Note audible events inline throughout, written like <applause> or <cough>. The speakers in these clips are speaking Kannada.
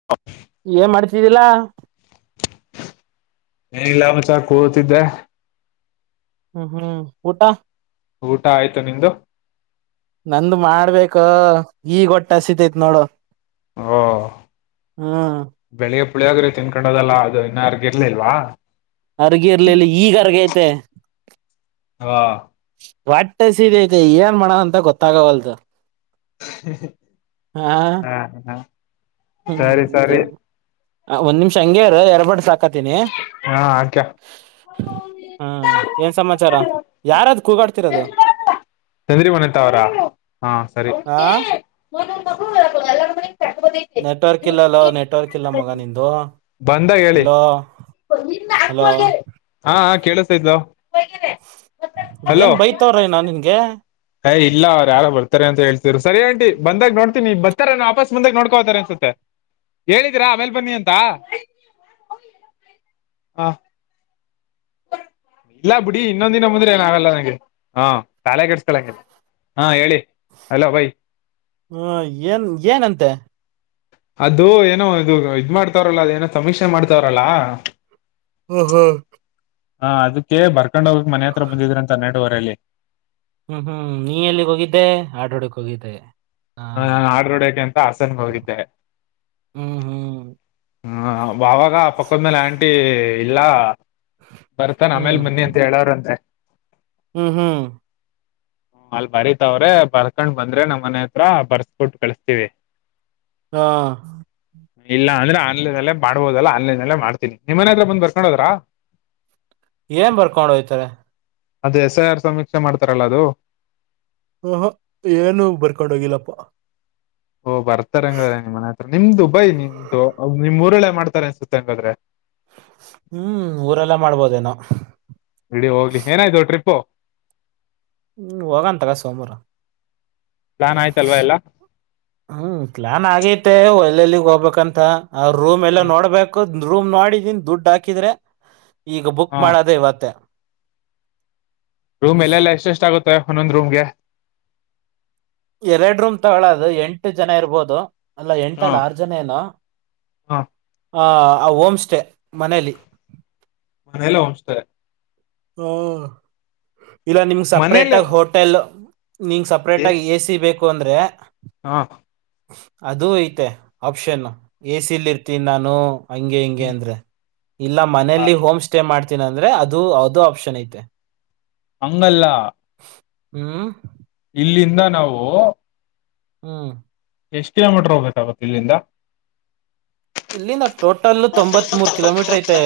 <unintelligible> ಏನ್ ಮಾಡ್ತಿದ್ದಿಲ್ಲಾ ಏನಿಲ್ಲಾ ಮಚ ಕೂತಿದ್ದೆ. ಹ್ಮ್ ಹ್ಮ್ ಊಟಾ ಊಟಾ ಆಯ್ತು ನಿಂದು. ನಂದ ಮಾಡ್ಬೇಕೋ ಈಗ್ ಹೊಟ್ಟಿ ಹಸಿತೈತ್ ನೋಡೊ ಓ ಬೆಳಿಗ್ಗೆ ಪುಳಿಯೋಗರೆ ತಿನ್ಕೊಂಡ ಹೋದಲ್ಲ ಅದು ಇನ್ನ ಅರ್ಗಿರ್ಲಿಲ್ವಾ. ಅರ್ಗಿರ್ಲಿಲ್ಲ ಈಗ ಅರ್ಗೆತೆ. ಒ ಒಟ್ಟಿ ಹಸಿತೈತೆ ಏನ್ ಮಾಡನ ಅಂತ ಗೊತ್ತಾಗವಲ್ದು ಹ ಹ ಹಾ ಹಾ ಹಾ ಹ್ಮ್ ಸರಿ ಎ ಸರಿ ಒಂದ್ ನಿಮಿಷ ಹಂಗೆ ಇರು ಎರಬಡ್ಸ್ ಹಾಕತಿನಿ ಹಾ ಹಾಕ್ಯಾ ಹಾ ಏನ್ ಸಮಾಚಾರ ಯಾರದ ಕೂಗಾಡ್ತಿರದು. ಟಗರಿ ವನಿತಾವರಾ ಹಾ ಸರಿ ಆ <unintelligible> ನೆಟ್ವರ್ಕ್ ಇಲ್ಲಲ್ಲೊ ನೆಟ್ವರ್ಕ್ ಇಲ್ಲ ಮಗ ನಿಂದು ಬಂದಾಗ ಹೇಳಿ ಹಲೋ ಹಲೋ ಹಾ ಹಾ ಕೇಳಿಸತೈತಲೋ ಏನ್ ಬೈತವ್ರೇನೋ ನಿನ್ಗೆ ಯ್ ಇಲ್ಲ ಅವ್ರ್ ಯಾರೋ ಬರ್ತಾರೆ ಅಂತ ಹೇಳ್ತಿದ್ರು ಸರಿ ಆಂಟಿ ಬಂದಾಗ ನೋಡ್ತನಿ ಈಗ ಬತ್ತರೇನೋ ವಾಪಸ್ ಮುಂದಗ ನೋಡ್ಕೋ ಹೋಯ್ತಾರ ಅನ್ಸತ್ತೆ ಹೇಳಿದೀರಾ ಆಮೇಲ್ ಬನ್ನಿ ಅಂತ ಹ ಇಲ್ಲಾ ಬಿಡಿ ಇನ್ನೊಂದ್ ದಿನ ಬಂದ್ರು ಏನಾಗಲ್ಲ ನಂಗೆ ಹಾ ತಲೆ ಕೆಡಸ್ಕಳಂಗಿಲ್ಲ ಹಂ ಹೇಳಿ ಅಲೋ ಬೈ ಹ್ಮ ಏನ್ ಏನಂತೆ ಅದು ಏನೋ ಇದು ಇದ್ ಮಾಡ್ತವಾರಲ್ಲ ಅದ ಏನೋ ಸಮೀಕ್ಷೆ ಮಾಡ್ತವರಲ್ಲಾ ಓಹೋ ಹಾ ಅದಕ್ಕೆ ಬರ್ಕೊಂಡ್ ಹೋಗಕ್ ಮನೆ ಹತ್ರ ಬಂದಿದ್ರ ಅಂತೆ ಹನ್ನೆರಡುವರೆಲ್ಲಿ ಹ್ಮ್ ಹ್ಮ್ ನೀ ಎಲ್ಲಿಗ ಹೋಗಿದ್ದೆ ಆಟೊ ಹೋಡಕ್ ಹೋಗಿದ್ದೆ ಹಾ ಆರ್ಡರ್ ಹೊಡೆಕೆ ಅಂತಾ ಹಾಸನಗ್ ಹೋಗಿದ್ದೆ ಹ್ಮ್ ಹ್ಮ್ ಹಾ ಬಾವಾಗ ಪಕ್ಕದ ಮನೆ ಆಂಟಿ ಇಲ್ಲಾ ಬರ್ತನ್ ಆಮೇಲ್ ಹ್ಮ್ ಬನ್ನಿ ಅಂತ ಹೇಳವ್ರ್ ಅಂತೆ ಹ್ಮ್ ಹ್ಮ್ ಅಲ್ಲ ಬರೀತವ್ರೆ ಬರ್ಕೊಂಡ್ ಬಂದ್ರೆ ನಮ್ಮ್ ಮನೆ ಹ ತ್ರ ಬರ್ಸ್ಬಿಟ್ಟ ಕಳಸ್ತೀವಿ ಹಾ ಇಲ್ಲಾ ಅಂದ್ರೆ ಆನ್ಲೈನಲ್ಲೆ ಮಾಡ್ಬೋದಲ್ಲ ಆನಲೈನಲ್ಲೇ ಮಾಡ್ತನಿ ನಿಮ್ಮನೆ ಹತ್ರ ಬಂದ ಬರ್ಕೊಂಡ ಹೋದ್ರಾ ಏನ್ ಬರ್ಕೊಂಡ ಹೋಯ್ತಾರೆ ಅದು ಎಸಐಆರ್ ಸಮೀಕ್ಷೆ ಮಾಡ್ತಾರಲ್ಲ ಅದು ಹಹ ಏನು ಬರ್ಕೊಂಡ ಹೋಗಿಲ್ಲಪ್ಪ ಓ ಬರ್ತಾರೆ ಹಂಗಾದ್ರೆ ನಿಮ್ಮ ಮನೆ ಹತ್ರ ನಿಮ್ದು ದುಬೈ ನಿಮ್ದು ನಿಮ್ ಊರಲ್ಲೆ ಮಾಡ್ತಾರೆ ಅನ್ಸುತ್ತ ಹಂಗಾದ್ರೆ ಹ್ಮ್ ಊರಲ್ಲೆ ಮಾಡ್ಬೋದೇನೋ ಬಿಡಿ ಹೋಗ್ಲಿ ಏನಾಯ್ತು ಟ್ರಿಪ್ಪು ಹೋಗನ ತಗ ಸೋಮವಾರ ಪ್ಲಾನ್ ಆಯತಲ್ವ ಎಲ್ಲ ಹ್ಮ್ ಪ್ಲಾನ್ ಆಗೇತೆ ಎಲ್ಲಿ ಎಲ್ಲಿಗ್ ಹೋಗ್ಬೇಕಂತ ಅವ ರೂಮ್ ಎಲ್ಲ ನೋಡ್ಬೇಕ್ ಹಾಕ ರೂಮ್ ನೋಡಿದೀನ್ ದುಡ್ಡು ಹಾಕಿದ್ರೆ ಈಗ ಬುಕ್ ಹ ಮಾಡೋದೇ ಇವತ್ತ ರೂಮ್ ಎಲ್ಲ ಎಷ್ಟ ಎಷ್ಟ ಆಗುತ್ತೆ ಒಂದೊಂದು ರೂಮ್ಗೆ ಎರಡು ರೂಮ್ ತಗೊಳ್ಳೋದು ಎಂಟು ಜನ ಇರಬಹುದು ಅಲ್ಲ ಎಂಟಲ್ಲಿ ಹ ಆರ್ ಜನ ಜನ ಏನೋ ಆ ಹೋಮ್ ಸ್ಟೇ ಮನೇಲಿ ಮನೆಯಲ್ಲ ಹೋಂ ಸ್ಟೇ ಹ ಇಲ್ಲ ನಿಮ್ಗೆ ಸಪ್ರೇಟ್ ಮನೇಲೆ ಆಗ ಹೋಟೆಲ್ ನಿಂಗ ಸಪ ಅಪ್ರೇಟ್ ಆಗಿ ಎ ಸಿ ಬೇಕು ಅಂದ್ರೆ ಹಾ ಅದು ಐತೆ ಆಪ್ಷನ್ ಎ ಸಿಲಿ ಇರ್ತೀನಿ ನಾನು ಹಂಗೆ ಹಿಂಗೆ ಹ್ಮ್ ಅಂದ್ರೆ ಇಲ್ಲ ಮನಲಿ ಹೋಮ್ ಸ್ಟೇ ಮಾಡ್ತೀನ ಅಂದ್ರೆ ಅದು ಅದೋ ಆಪ್ಷನ್ ಐತೆ ಹಂಗಲ್ಲ ಹ್ಮ್ ಇಲ್ಲಿಂದ ನಾವು ಹ್ಮ ಎಷ್ಟು ಕಿಲೋಮೀಟರ್ ಹೋಗ್ಬೇಕಾಗುತ್ತೆ ಇಲ್ಲಿಂದ ಇಲ್ಲಿಂದ ಟೋಟಲ್ ತೊಂಬತ್ ಮೂರ್ ಕಿಲೋಮೀಟರ್ ಐತೆ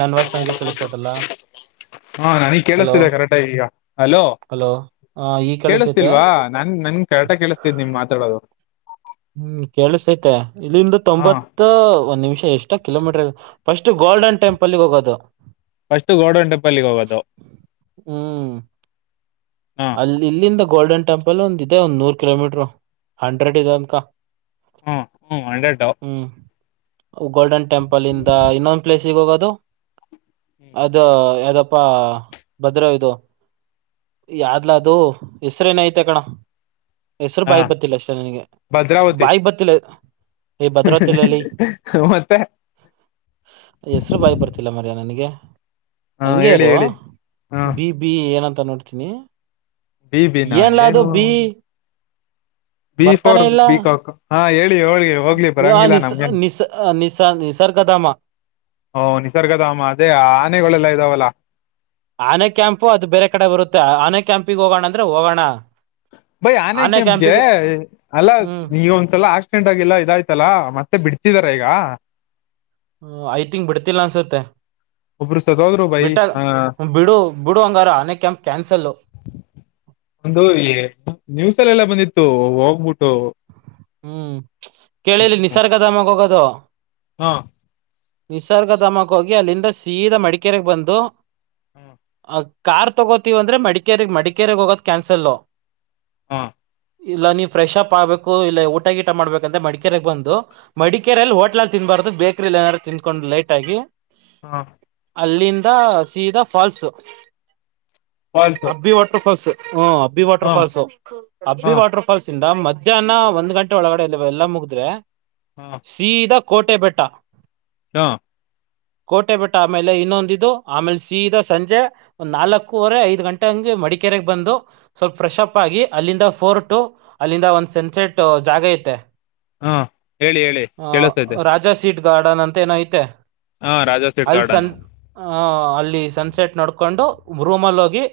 ನನ್ನ ವಾಯ್ಸ್ ನನಗೆ ಕೇಳಿಸ್ತೈತಲ್ಲಾ ಹಾ ನನೀಗ್ ಕೇಳಿಸ್ತಿದೆ ಕರೆಕ್ಟಾಗಿ ಈಗ ಹಲೋ ಹಲೋ ಹ ಈ ಕೇಳಿಸೈತೆ ಕೇಳಿಸತಿಲ್ವಾ ನಾನ್ ನನ್ ಕರೆಟ ಕೇಳಿಸ್ತಿದ್ ನಿನ್ ಮಾತಾಡೋದು ಹ್ಮ್ ಕೇಳಿಸೈತೆ ಇಲ್ಲಿಂದ ಹ ತೊಂಬತ್ ಒಂದ್ ನಿಮಿಷ ಎಷ್ಟ ಕಿಲೋಮೀಟರ್ ಇ ಫಸ್ಟ್ ಗೋಲ್ಡನ್ ಟೆಂಪಲ್ಗೆ ಹೋಗೋದು ಫಸ್ಟ್ ಗೋಲ್ಡನ್ ಟೆಂಪಲ್ ಗೆ ಹೋಗೋದು ಹ್ಮ್ ಹ ಇಲ್ಲಿಂದ ಗೋಲ್ಡನ್ ಟೆಂಪಲ್ ಒಂದ ಇದೆ ಒಂದ್ ನೂರ್ ಕಿಲೋಮೀಟರ್ ಹಂಡ್ರೆಡ್ ಇದೆ ಅನ್ಕ ಹಾ ಹ್ಞೂ ಹಂಡ್ರೆಡ್ ಹ್ಮ್ ಗೋಲ್ಡನ್ ಟೆಂಪಲ್ ಇಂದ ಇನ್ನೊಂದು ಪ್ಲೇಸ್ಗೆ ಹೋಗದು ಅ ಇದು ಯಾವ್ದಪ್ಪಾ ಭದ್ರ ಇದು ಯಾದ್ಲ ಅದು ಹೆಸ್ರೇನ ಐತೆ ಕಣ ಹೆಸರು ಹಾ ಬಾಯಿ ಬತ್ತಿಲ್ಲ ಅಷ್ಟೇ ನನಗೆ ಭದ್ರಾವತಿ ಬಾಯಿ ಬತ್ತಿಲ್ಲ ಈ ಭದ್ರಾವತಿಲಲ್ಲಿ ಮತ್ತೆ ಹೆಸರು ಬಾಯಿಗೆ ಬರ್ತಿಲ್ಲ ಮಾರಾಯ ನನಗೆ ಹ ಹಂಗೇ ಹೇಳಿ ಇರು ಹೇಳಿ ಹ ಬಿ ಬಿ ಏನಂತ ನೋಡ್ತೀನಿ ಬಿ ಬಿನ ಏನ್ ಲದು ಏನು ಬಿ ಬಿ ಬರ್ತಾನೆ ಫೋರ್ ಇಲ್ಲ ಬಿಕಾಕ್ ಹಾ ಹೇಳಿ ಹೋಳ್ಗೆ ಹೋಗ್ಲಿ ಬರಂಗಿಲ್ಲ ನಿಸ ನಮ್ಗೇನ್ ನಿಸ ನಿಸಾ ನಿಸರ್ಗ ನಿಸರ್ಗ ಧಾಮ ಓ ನಿಸರ್ಗದ ಅದೇ ಆನೆಗಳೆಲ್ಲ ಇದಾವಲ್ಲಾ ಆನೆ ಕ್ಯಾಂಪು ಅದು ಬೇರೆ ಕಡೆ ಬರುತ್ತೆ ಆನೆ ಕ್ಯಾಂಪಿಗೆ ಹೋಗಣ ಅಂದ್ರೆ ಹೋಗೋಣ ಬೈ ಆನೆ ಕ್ಯಾಂಪ್ ಗೇ ಅಲ್ಲ ಹ್ಮ್ ನೀಗ ಒಂದ್ಸಲ ಅಷ್ಟ ಆಕ್ಸಿಡೆಂಟ್ ಆಗಿ ಇದಾಯ್ತಲ್ಲಾ ಮತ್ತೆ ಬಿಡ್ತಿದಿದ್ದಾರೆ ಈಗ ಹ ಐತಿ ತಿಂಕ್ ಬಿಡ್ತಿಲ್ಲ ಅನ್ಸುತ್ತೆ ಒಬ್ರು ಸದೋದ್ರು ಬೈ ಬಿಟ ಆ ಹ ಬಿಡು ಬಿಡು ಹಂಗಾರ ಆನೆ ಕ್ಯಾಂಪ್ ಕ್ಯಾನ್ಸಲ್ ಒಂದು ಈ ನ್ಯೂಸಲ್ಲ ಎಲ್ಲ ಬಂದಿತ್ತು ಹೋಗ್ಬಿಟ್ಟು ಹ್ಮ್ ಕೇಳಿಲ್ಲಿ ಹ್ಮ್ ನಿಸರ್ಗ ಧಾಮ ಗೇ ಹೋಗದು ಹಾ ನಿಸರ್ಗಧಾಮಗೆ ಹೋಗಿ ಅಲ್ಲಿಂದ ಸೀದ ಮಡಿಕೇರೆಗೆ ಬಂದು ಹ್ಮ ಕಾರ್ ತಗೋತೀವ ಅಂದ್ರೆ ಮಡಿಕೇ ಮಡಿಕೇರಿಗೆಗ್ ಹೋಗೋದ ಕ್ಯಾನ್ಸಲ್. ಹಾ ಇಲ್ಲ ನೀವು ಫ್ರೆಶ್ಪ್ ಆಗಬೇಕು ಇಲ್ಲ ಊಟಗೀಟ ಮಾಡ್ಬೇಕಂತ ಮಡಿಕೇರೆಗೆ ಬಂದು ಮಡಿಕೇರಿಲ್ಲಿ ಹೋಟ್ಲಲ್ ಅಲ್ಲಿ ತಿನ್ಬಾರ್ದು ಬೇಕ್ರಿಲ್ಲಿ ಏನಾರು ತಿಂದ್ಕೊಂಡು ಲೈಟ್ ಆಗಿ. ಹಾ ಅಲ್ಲಿಂದ ಸೀದಾ falls falls Abbi water falls. ಹ್ಮ ಅಬ್ಬಿ ವಾಟರ್ ಹಾ ಫಾಲ್ಸ್ ಅಬ್ಬಿ ಹಾ ವಾಟರ್ ಫಾಲ್ಸ್ ಇಂದ ಮಧ್ಯಾಹ್ನ ಒಂದ ಒಂದ್ ಗಂಟ ಒಳಡೆ ಇಲ್ಲ ಎಲ್ಲ ಮುಗಿದ್ರೆ. ಹಾ ಸೀದ ಕೋಟೆ ಬೆಟ್ಟ. ಹಾ ಕೋಟೆ ಬೆಟ್ಟ ಆಮೇಲೆ ಇನ್ನೊಂದಿದು ಆಮೇಲೆ ಸೀದ ಸಂಜೆ ಒಂದ್ ನಾಲ್ಕೂುವರೆ ಐದ ಗಂಟೆ ಹಂಗೆ ಮಡಿಕೇರೆಗ್ ಬಂದು. ಸ್ವಲ್ಪ ಫ್ರೆಶ್ ಅಪ್ ಆಗಿ ಅಲ್ಲಿಂದ ಫೋರ್ ಟು ಅಲ್ಲಿಂದ ಒಂದು ಸೆನ್ಸೆ ಟ್ಟ ಜಾಗ ಐಯ್ತೆ ಹಾ ಹೇಳಿ ಹೇಳಿ ಹಾ ಕೇಳಿಸ್ತೈತೆ ರಾತ್ರಿ ಸೀಟ್ ಗಾರ್ಡನ್ ಅಂತ ಏನ ಐತೆ ಹಾ ರಾಜಾ ಸೀಟ್ ಅಲ್ ಗಾರ್ಡನ್ ಸನ್ ಅ ಅಲ್ಲಿ ಸನ್ಸೆಟ್ ನೋಡ್ಕೊಂಡು ರೂಮಲ್ಲಿ ಹೋಗಿ.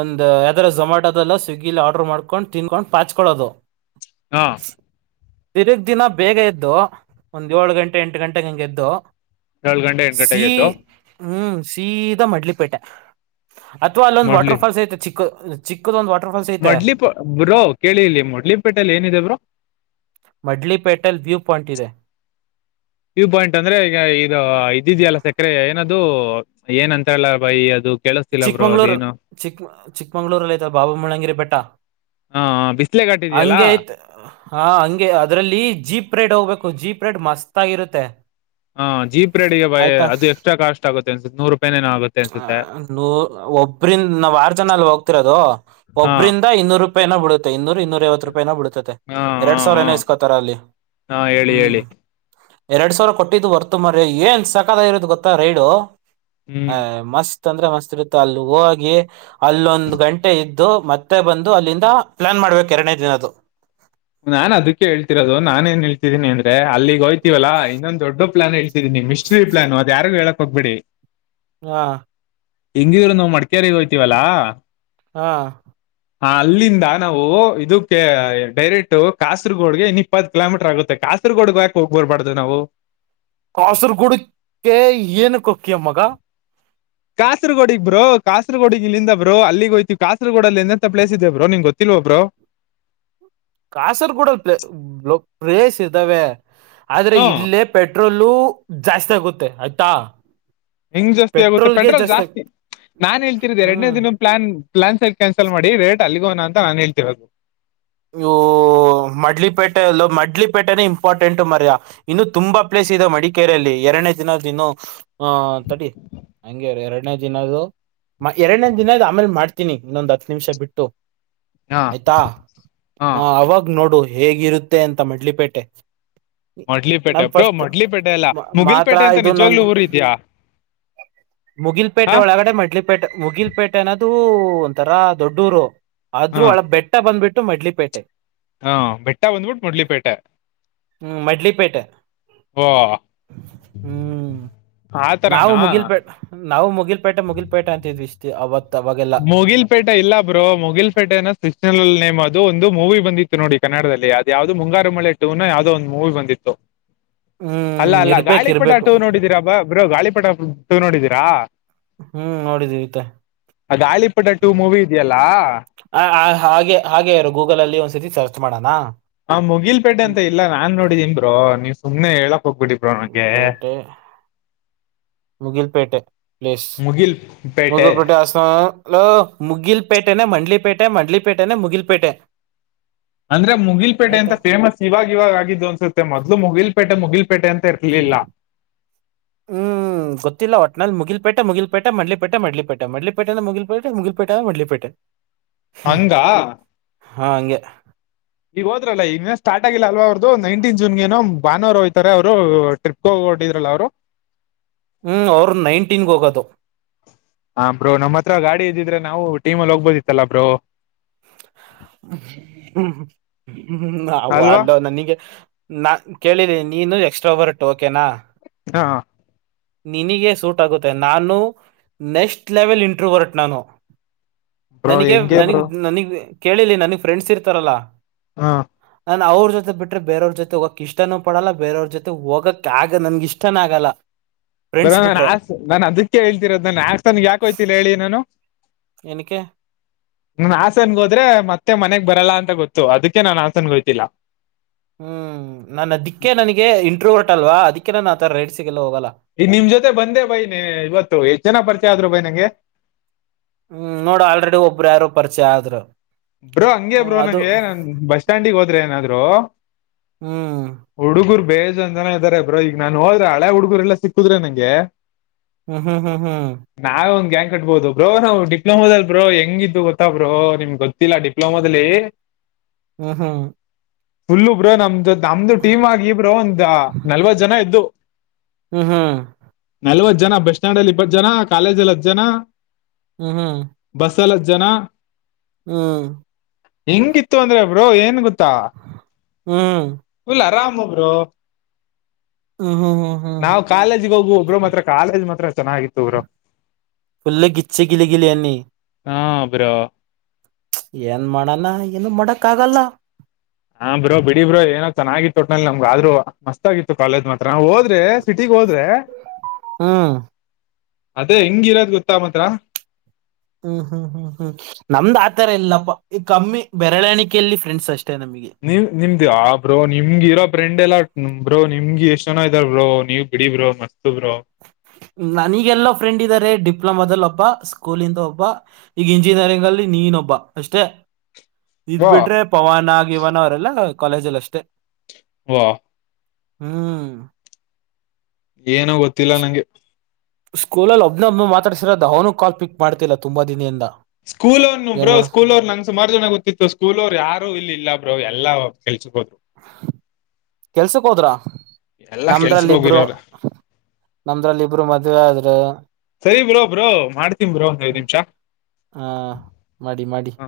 ಒಂದ ಯಾವದಾರ ಜೊಮ್ಯಾಟೋದಲ್ಲ ಸ್ವಿಗ್ಗಿಲಿ ಆರ್ಡರ್ ಮಾಡ್ಕೊಂಡು ತಿನ್ಕೊಂಡು ಪಾಚ್ಕೊಳ್ಳಳೋದು. ಹಾ ತಿರ್ಗ್ ದಿನ ಬೇಗ ಎದ್ದು ಒಂದ್ ಏಳು ಗಂಟೆ ಎಂಟು ಗಂಟೆಗೆ ಇಂಗ್ ಎದ್ದು. ಏಳ್ ಗಂಟೆ ಎಂಟು ಸೀ ಗಂಟೆಗೆ ಎದ್ದು ಹ್ಮ್ ಸೀದಾ ಮಡ್ಲಿಪೇಟೆ. ಅಥವಾ ಅಲ್ಲೊಂದ್ ಮೊಡ್ಲಿ ವಾಟರ್ ಫಾಲ್ಸ್ ಐತೆ ಚಿಕ್ಕ ಚಿಕ್ಕದೊ ಒಂದು ವಾಟರ್ ಫಾಲ್ಸ್ ಐತೆ. ಮೊಡ್ಲಿ ಬ್ರೋ ಕೇಳಿ ಇಲ್ಲಿ ಮುಡ್ಲಿಪೇಟೆಯಲ್ಲಿ ಏನಿದೆ ಬ್ರೋ. ಮಡ್ಲಿಪೇಟೆಲ್ ವ್ಯೂ ಪಾಯಿಂಟ್ ಇದೆ. ವ್ಯೂ ಪಾಯಿಂಟ್ ಅಂದ್ರೆ ಈಗ ಇದು ಇದಿದ್ಯಲ್ಲ ಸಕ್ಕರೆ ಏನದು ಏನಂತರಲ್ಲ ಬೈ ಅದು. ಕೇಳಿಸ್ತಿಲ್ಲ ಬ್ರೋ ಚಿಕ್ಕಮಂಗ್ಳೂರು ಅದೇನು ಚಿಕ್ ಚಿಕ್ಕಮಂಗ್ಳೂರಲ್ಲಿ ಐತ ಬಾಬಾ ಮುಳ್ಳಂಗಿರಿ ಬೆಟ್ಟ. ಹಾ ಬಿಸಲೆ ಗಾಟ್ಟಿದೆಯಲ್ಲಾ. ಹಂಗೆ ಐತ್ ಹಾ ಹಂಗೆ ಅದ್ರಲ್ಲಿ ಜೀಪ್ ರೇಟ್ ಹೋಗ್ಬೇಕು ಜೀಪ್ ರೇಟ್ ಮಸ್ತ್ ಆಗಿರುತ್ತೆ. ಹಾ ಜೀಪ್ ರೇಡಿಗೆ ಬಾಯ ಆಯ್ತಾ ಅದು ಎಷ್ಟ್ರ ಕಾಸ್ಟ್ ಆಗುತ್ತೆ ಅನ್ನ್ಸುತ್ತೆ ನೂರು ರೂಪಾಯಿ ಏನೋ ಆಗುತ್ತೆ ಅನ್ಸುತ್ತೆ ಹ ಒಬ್ರಿಂದ ನಾವ್ ಆರು ಜನಲ್ಲಿ ಹೋಗ್ತಿರೋದು ಹಾ ಒಬ್ರಂದ ಇನ್ನೂರು ರಪಾಯ ಏನೂ ಬೀಳುತ್ತೆ ಇನ್ನೂರು ಇನ್ನೂರು ಐವತ್ತು ರೂಪಿಯ ಏನೂ ಬೀಳ್ತೀಯ್ತೆ. ಹಾ ಎರಡ್ ಹಾ ಸಾವಿರ ಹಾ ಏನಸ್ಕೋತಾರ ಅಲ್ಲಿ ಹಾ ಹೇಳಿ ಹ್ಮ್. ಹೇಳಿ ಎರಡು ಸಾವಿರ ಕೊಟ್ಟಿದ್ದು ವರ್ತು ಮರ್ಯಾ ಏನ್ ಸಾಕದ ಇರೋದು ಗೊತ್ತಾ ರೈಡು. ಅ ಹ್ಮ್ ಮಸ್ತ್ ಅಂದ್ರೆ ಮಸ್ತ್ ಇರುತ್ತೆ ಅಲ್ಲಿ ಹೋಗಿ ಅಲ್ಲೊಂದುಗಂಟೆ ಇದ ಇದು ಮತ್ತೆ ಬಂದು ಅಲ್ಲಿಂದ ಪ್ಲಾನ್ ಮಾಡ್ಬೇಕು ಎರಡನೇ ದಿನದು. ನಾನ್ ಅದಕ್ಕೆ ಹೇಳ್ತಿರೋದು ನಾನ ಏನ್ ಹಳ್ತೀನಿ ಅಂದ್ರೆ ಅಲ್ಲಿ ಹೋಯ್ತವಲ್ಲ ಇನ್ನೊಂದು ದೊಡ್ ಪ್ಲಾನ್ ಹಳ್ತೀ ಇದು ನಿಮ ಮಿಸ್ಟ್ರ ಪ್ಲಾನ್ ಅದು ಯಾರಿಗೂ ಹೇಳಕ್ ಹೋಗಬೇಡಿ. ಹಾ ಹೆಂಗಿದ್ರು ನಾವು ಮಡ್ಕೇರಿ ಹೋಗ್ತೀವಲ್ಲಾ. ಹಾ ಹಾ ಅಲ್ಲಿಂದ ನಾವು ಇದಕ್ಕೆ ಡೈರೆಕ್ಟ್ ಕಾಸರ್ಗೋಡ್ಗೆ ಇಪ್ಪತ್ತು ಕಿಲೋಮೀಟರ್ ಆಗುತ್ತೆ ಕಾಸರ್ಗೋಡ್ ಯಾಕ ಹೋಗ್ ಬರ್ಬಾರ್ದು ನಾವು. ಕಾಸರಗೂಡಕ್ಕೆ ಏನಕ್ಕೆ ಹೊಕ್ಕಿಯ ಮಗ. ಕಾಸರಗೋಡಗ್ ಬ್ರೋ ಕಾಸರಗೋಡ ಇಲ್ಲಿಂದ ಬ್ರೋ ಅಲ್ಲಿಗೆ ಹೋಯಿತೀವಿ ಕಾಸರಗೋಡಲ್ಲಿ ಎಂತ ಪ್ಲೇಸ್ ಇದೆ ಬ್ರೋ ನಿನಗ ಗೊತ್ತಿಲ್ವ ಬ್ರೋ. ಕಾಸರ್ಗೂಡಲ್ಲಿ ಬ್ರೋ ಪ್ಲೇಸ್ ಇದ್ದಾವೆ ಆದ್ರೆ ಹಾ ಇಲ್ಲೇ ಪೆಟ್ರೋಲು ಜಾಸ್ತಿ ಆಗುತ್ತೆ ಆಯ್ತಾ. ಹೆಂಗ್ ಜಾಸ್ತಿ ಆಗುತ್ತೆ ಪೆಟ್ರೋಲ್ಗೆ ಪೆಟ್ರೋಲ್ ಆಗ್ ಜಾಸ್ತಿ ನಾನ್ ಹೇಳ್ತರಿದ್ದ ಎರಡನೇ ಹ್ಮ್ ದಿನ ಪ್ಲಾನ್ ಸಹ ಕ್ಯಾನ್ಸಲ್ ಮಾಡಿ ರೇಟ್ ಅಲ್ಲಿ ಹೋಗಣ ಅಂತ ನಾನ ಹೇಳ್ತಿರೋದು ಓ ಮಡ್ಲಿಪೇಟೆನೆ ಇಂಪಾರ್ಟೆಂಟ್ ಮಾರಾಯ ಇನ್ನು ತುಂಬಾ ಪ್ಲೇಸ್ ಇದೆ ಮಡಿಕೇರಿಲ್ಲಿ ಎರಡನೇ ದಿನದ ಇನ್ನು ಹಾ ತಡಿ ಹಂಗೆ ಎರಡು ಎರಡನೇ ದಿನದು ಎರಡನೇ ದಿನದ ಆಮೇಲೆ ಮಾಡ್ತೀನಿ ಇನ್ನೊಂದ್ ಹತ್ ನಿಮಿಷ ಬಿಟ್ಟು ಹಾ ಆಯ್ತಾ ಹಾ ಹ ಅವಾಗ ನೋಡು ಹೇಗಿರುತ್ತೆ ಅಂತ ಮಡ್ಲಿಪೇಟೆ ಮೊಡ್ಲಿಪೇಟೆ ನನ್ ಬ್ರೋ ಫಸ್ಟ್ ಮೊಡ್ಲಿಪೇಟೆ ಅಲ್ಲ ಮಾತ್ರ ಮುಗಿಲ್ಪೇಟೆ ಅಂತ ಇದು ನನ್ ನಿಜವಾಗ್ಲೂ ಊರ್ ಇದ್ಯಾ ಹಾ ಮುಗಿಲಪೇಟೆ ಒಳಗಡೆ ಮಡ್ಲಿ ಮುಗಿಲ್ಪೇಟೆ ಅನ್ನೋದು ಒಂತರ ದೊಡ್ಡ ಊರು ಆದ್ರ ಹಾ ಒಳಗ ಬೆಟ್ಟ ಬಂದ್ಬಿಟ್ಟು ಮಡ್ಲಿಪೇಟೆ ಹಾ ಬೆಟ್ಟ ಬಂದ್ಬಿಟ್ಟು ಮಡ್ಲಿಪೇಟೆ ಹ್ಮ್ ಮಡ್ಲಿಪೇಟೆ ಓ ಹ್ಮ್ ನಾವು ಆತರನಾ ಮುಗಿಲ್ಪೇಟ ನಾವು ಮುಗಿಲ್ಪೇಟೆ ಮುಗಿಲ್ಪೇಟೆ ಅಂತಿದ್ವಿ ಅವತ್ ಅವಾಗೆಲ್ಲಾ ಮುಗಿಲಪೇಟೆ ಇಲ್ಲ ಬ್ರೋ ಮುಗಿಲಪೇಟೆ ಅನ್ನೋದು ಸ್ಟನಲ್ಲಿ ನೇಮ ಅದು ಒಂದು ಮೂವಿ ಬಂದಿತ್ತು ನೋಡಿ ಕನ್ನಡದಲ್ಲಿ ಅದು ಯಾವದು ಮುಂಗಾರು ಮಳೆ ಟೂನ ಯಾವ್ದೋ ಒಂದ್ ಮೂವಿ ಬಂದಿತ್ತು ಹ್ಮ್ ಅಲ್ಲ ಅಲ್ಲ ಇರ್ಬೇಕ್ ಗಾಳಿಪಟ ಇರ್ಬೇಕು ಟೂ ನೋಡಿದೀರಾಬ್ಬಾ ಬ್ರೋ ಗಾಳಿಪಟ ಟೂ ನೋಡಿದೀರಾ ಹ್ಮ್ ನೋಡಿದೀವಿ ಮತ್ತೆ ಆ ಗಾಳಿಪಟ ಟೂ ಮೂವಿ ಇದೆಯಲ್ಲಾ ಹಾಗೆ ಇರು ಗೂಗಲ ಅಲ್ಲಿ ಒಂದ್ಸತಿ ಸರ್ಚ್ ಮಾಡೋಣ ನಾ ಮುಗಿಲಪೇಟೆ ಅಂತ ಇಲ್ಲ ನಾನ್ ನೋಡಿದಿನ್ ಬ್ರೋ ನೀವು ಸುಮ್ನೆ ಹೇಳಕ್ ಹೋಗಬಿಡಿ ಪೇಟೆ ಮುಗಿಲ್ ಪೇಟೆ ಪ್ಲೇಸ್ ಮುಗಿಲ್ ಪೇಟೆ ಲೋ ಮುಗಿಲ್ ಪೇಟೆನೆ ಮಡ್ಲಿಪೇಟೆ ಮಡ್ಲಿ ಪೇಟೆನೆ ಮುಗಿಲ್ಪೇಟೆ ಅಂದ್ರೆ ಮುಗಿಲ್ಪೇಟೆಂತ ಆಯ್ತಾ ಫೇಮಸ್ ಇವಾಗ ಇವಾಗ ಆಗಿದ್ದು ಅನ್ಸುತ್ತೆ ಮೊದ್ಲು ಮುಗಿಲಪೇಟೆ ಮುಗಿಲಪೇಟೆ ಅಂತ ಇರಲಿಲ್ಲ ಹ್ಮ್ ಹ್ಮ ಗೊತ್ತಿಲ್ಲ ಒಟ್ನಲ್ಲಿ ಮುಗಿಲ್ಪೇಟೆ ಮುಗಿಲ್ಪೇಟೆ ಮಡ್ಲಿಪೇಟೆ ಮಡ್ಲಿಪೇಟೆ ಮಡ್ಲಿಪೇಟೆ ಅಂದ್ರೆ ಮುಗಿಲ್ಪೇಟೆ ಮುಗಿಲ್ಪೇಟೆ ಅಂದ್ರೆ ಮಡ್ಲಿಪೇಟೆ <unintelligible> <inaudible> ಹಂಗ ಹಾಂ ಹಂಗೆ ಈಗ ಹೋದ್ರಲ್ಲ ಈಗ ಸ್ಟಾರ್ಟ್ ಆಗಿಲ್ಲ ಅಲ್ವ ಅವ್ರ್ದು ನೈನ್ಟೀನ್ ಜೂನ್ ಏನೋ ಭಾನುವಾರ ಹೋಯ್ತಾರೆ ಅವರು ಟ್ರಿಪ್ ಶೋ ಗ ಹೊರಟಿದ್ರಲ್ಲ ಅವರು ಹ್ಮ್ ಅವರು ನೈನಟಿನ್ ಗೆ ಹೋಗದು ಹಾ ಬ್ರೋ ನಮ್ಮ ಹತ್ರ ಗಾಡಿ ಇದ್ದಿದ್ರೆ ನಾವು ಟೀಮ ಅಲ್ಲಿ ಹೋಗ್ಬೋದಿತ್ತಲ್ಲ ಬ್ರೋ ಹ್ಮ ಅಲ್ವಾ ಅಲ್ಲ ನನಗೆ ನಾ ಕೇಳಿದ್ದೀನಿ ನೀನು ಎಕ್ಸ್ಟ್ರಾ ಬರ ಓಕೆನಾ ಹಾ ನಿನಗೆ ಸೂಟ್ ಆಗುತ್ತೆ ನಾನು ನೆಕ್ಸ್ಟ್ ಲೆವೆಲ್ ಇಂಟ್ರ ಬರಟ್ ನಾನು ಬ್ರೋ ಹೆಂಗೆ ಬ್ರೋ ಕೇಳ ಇಲ್ಲ ನನಗ್ ಫ್ರೆಂಡ್ಸ್ ಇರ್ತಾರಲ್ಲಾ ಹಾಂ ನಾನ್ ಅವ್ರ ಜೊತೆ ಬಿಟ್ರೆ ಬೇರವ್ರ ಜೊತೆ ಹೋಗಕ್ ಇಷ್ಟನೂ ಪಡಲ್ಲ ಬೇರವ್ರ ಜೊತೆ ಹೋಗಕ್ ನನ್ಗ ಇಷ್ಟನ ಆಗಲ್ಲ <inaudible> <unintelligible> ಬಿಟ್ರೆ ಆ ನಾನ್ ಅದಕ್ಕೆ ಹೇಳ್ತಿರೋದು ನಾನು ಹಾಸನ್ ಗೇ ಯಾಕೋಯ್ತಿಲ್ಲ ಹೇಳಿ ನಾನು. ಎನಕ್ಕೆ ನನ್ ಹಾಸನ್ ಗ್ರೂಪ್ ಗೆ ಹೋದ್ರೆ ಮತ್ತೆ ಮನೆಗ್ ಬರಲ್ಲಾ ಅಂತ ಗೊತ್ತು ಅದಕ್ಕೆ ನಾನ್ ಹಾಸನ್ ಒಯ್ತಿಲ್ಲ. ಹ್ಮ್ ನಾನು ಅದಿಕ್ಕೆ ನನಗೆ ಇಂಟ್ರವೋರ್ಟ್ ಅಲ್ವ್ ಅದಕ್ಕೆ ನಾನು ಆಥರ ರೈಡ್ಸ್ ಗೆಲ್ಲ ಹೋಗಲ್ಲ. ಈಗ್ ನಿಮ್ ಜೊತೆ ಬಂದೆ ಬೈ ಇವತ್ತು ಎಸ್ಟ್ ಜನ ಪರಿಚಯ ಆದ್ರು ಬೈ ನಂಗೆ ಹ್ಮ್ ನೋಡು ಆಲ್ರೆಡಿ ಒಬ್ರು ಯಾರೊ ಪರಿಚಯ ಆದ್ರು. ಬ್ರೋ ಹಂಗೆ ಹ್ಮ್, ಬ್ರೋ ಅದು ನಂಗೆ ನಾನ್ ಬಸ್ ಸ್ಟ್ಯಾಂಡಿಗೆ ಹೋದ್ರೆ ಏನಾದ್ರು. ಹ್ಮ್ ಹುಡುಗುರು ಬೇಜಾನ್ ಜನ ಇದಾರೆ ಬ್ರೋ ಈಗ ನಾನ್ ಹೋದ್ರೆ ಹಳೆ ಹುಡಗುರ್ ಎಲ್ಲ ಸಿಕ್ಕುದ್ರೆ ನಂಗೆ ಹ್ಮ ಹ್ಮ್ ಹ್ಮ್ ಹ್ಮ್ ನಾವ್ ಒಂದ್ ಗ್ಯಾಂಗ್ ಕಟ್ಬೋದು ಬ್ರೋ ನಾವು ಡಿಪ್ಲೊಮೊದ್ಲಲಿ ಬ್ರೋ ಹೆಂಗಿದ್ವಿ ಗೊತ್ತ ಬ್ರೋ ನಿಮ್ಗೆ ಗೊತ್ತ ಗೊತ್ತಿಲ್ಲ ಡಿಪ್ಲೋಮಾದಲ್ಲಿ ಹಾ ಹಾ ಫುಲ್ ಬ್ರೋ ನಮ್ದ ನಮ್ದು ಟೀಮ್ ಆಗಿ ಬ್ರೊ ಒಂದ ನಲ್ವತ್ ಜನ ಇದ್ದು. ಹ್ಮ್ ಹ್ಮ್ ನಲ್ವತ್ ಜನ ಬಸ್ ಸ್ಟ್ಯಾಂಡ್ ಅಲ್ಲಿ ಇಪ್ಪತ್ತು ಜನ ಕಾಲೇಜಲ್ಲಿ ಹತ್ತು್ ಜನ. ಹ್ಮ್ ಹ್ಮ ಬಸ್ಸಲ್ ಹತ್ತ ಜನ ಹ್ಮ ಹಿಂಗಿತ್ತು ಅಂದ್ರೆ ಬ್ರೋ ಏನ್ ಗೊತ್ತಾ ಹ್ಮ್ ಫುಲ್ ಆರಾಮು ಬ್ರೋ ಹ್ಮ್ ಹ್ಮ್ ಹ್ಮ್ ನಾವು ಕಾಲೇಜ್ಗೆ ಹೋಗುವ ಒಬ್ಬರು ಮಾತ್ರ ಕಾಲೇಜ್ ಮಾತ್ರ ಚೆನ್ನಾಗಿತ್ತು ಬ್ರೋ. ಎಲ್ಲ ಗಿಚ್ಚ್ ಗಿಲಿಗಿಲಿ ಅನ್ನಿ. ಹ್ಮ್ ಬ್ರೊ ಏನ್ ಮಾಡಣ ಏನು ಮಾಡಕ್ ಆಗಲ್ಲ. ಹಾ ಬ್ರೋ ಬಿಡಿ ಬ್ರೋ ಏನೋ ಚೆನ್ನಾಗಿತ್ತು ಒಟ್ನಲ್ಲಿ ನಮ್ಗ ಆದ್ರೂ ಮಸ್ತ್ ಆಗಿತ್ತು ಕಾಲೇಜ್ ಮಾತ್ರ ನಾ ಹೋದ್ರೆ ಸಿಟಿಗ್ ಹೋದ್ರೆ ಹ್ಮ್ ಅದೇ ಹೆಂಗಿರೋದ್ ಗೊತ್ತಾ ಮಾತ್ರ. ಹ್ಮ್ ಹ್ಮ್ ಹ್ಮ್ ಹ್ಮ್ ನಮ್ದ್ ಆ ತರ ಇಲ್ಲಪ್ಪ ಕಮ್ಮಿ ಬೆರಳೆಣಿಕೆಯಲ್ಲಿ ಫ್ರೆಂಡ್ಸ್ ಅಷ್ಟೇ ನಮಗೆ. ನೀವು ನಿಮ್ದು ಆ ಬ್ರೋ ನಿಮ್ಗೆ ಇರೋ ಫ್ರೆಂಡ್ ಎಲ್ಲ ಬ್ರೋ ನಿಮ್ಗೆ ಎಷ್ಟು ಜನ ಇದ್ದಾರೆ ಬ್ರೋ ನೀವು ಬಿಡಿ ಬ್ರೋ ಮಸ್ತ್. <unintelligible> ನನೀಗೆಲ್ಲೊ ಫ್ರೆಂಡ್ ಇದ್ದಾರೆ ಡಿಪ್ಲೊಮಾದಲ್ಲಿ ಒಬ್ಬ ಸ್ಕೂಲಿಂದ ಒಬ್ಬ ಈಗ ಇಂಜಿನಿಯರಿಂಗ್ ಅಲ್ಲಿ ನೀನೊಬ್ಬ ಅಷ್ಟೇ. ಇದ್ ಬ್ರೋ ಬಿಟ್ರೆ ಪವಾನ ಗಿವಾನ ಅವರೆಲ್ಲ ಕಾಲೇಜಲ್ಲಿ ಅಷ್ಟೆ. ವಾ ಹ್ಮ್ ಏನೋ ಗೊತ್ತಿಲ್ಲ ನಂಗೆ. ಸ್ಕೂಲಲ್ಲಿ ಒಬ್ನೇ ಒಬ್ನ ಮಾತಾಡಿಸಿರೋದು ಅವನು ಕಾಲ್ ಪಿಕ್ ಮಾಡ್ತಿಲ್ಲ ತುಂಬ ದಿನದಿಂದ. ಸ್ಕೂಲ್ ಅವ್ನು ಬ್ರೋ ಸ್ಕೂಲ್ ಅವ್ರು ನಂಗ್ ಸುಾಮಾರ್ ಜನ ಗೊತ್ತಿತ್ತು. ಸ್ಕೂಲ್ ಅವ್ರು ಯಾರು ಇಲ್ಲಿ ಇಲ್ಲ ಬ್ರೊ ಎಲ್ಲಾ ಕೆಲ್ಸಕ್ ಹೋದ್ರು. ಕೆಲ್ಸಕ್ ಹೋದ್ರ ಎಲ್ಲಾ ಕೆಲ್ಸಕ್ ನಮ್ದ್ರಲ್ಲಿಬ್ರು ಹೋಗಿರೋರು ನಂದ್ರಲ್ಲಿ ಇಬ್ರು ಮದುವೆ ಆದ್ರು. ಸರಿ ಬ್ರೋ ಬ್ರೋ ಮಾಡ್ತೀನಿ ಬ್ರೋ ಒಂದ್ ಐದ್ ನಿಮಿಷ ಹಾ ಮಾಡಿ ಮಾಡಿ ಹಾ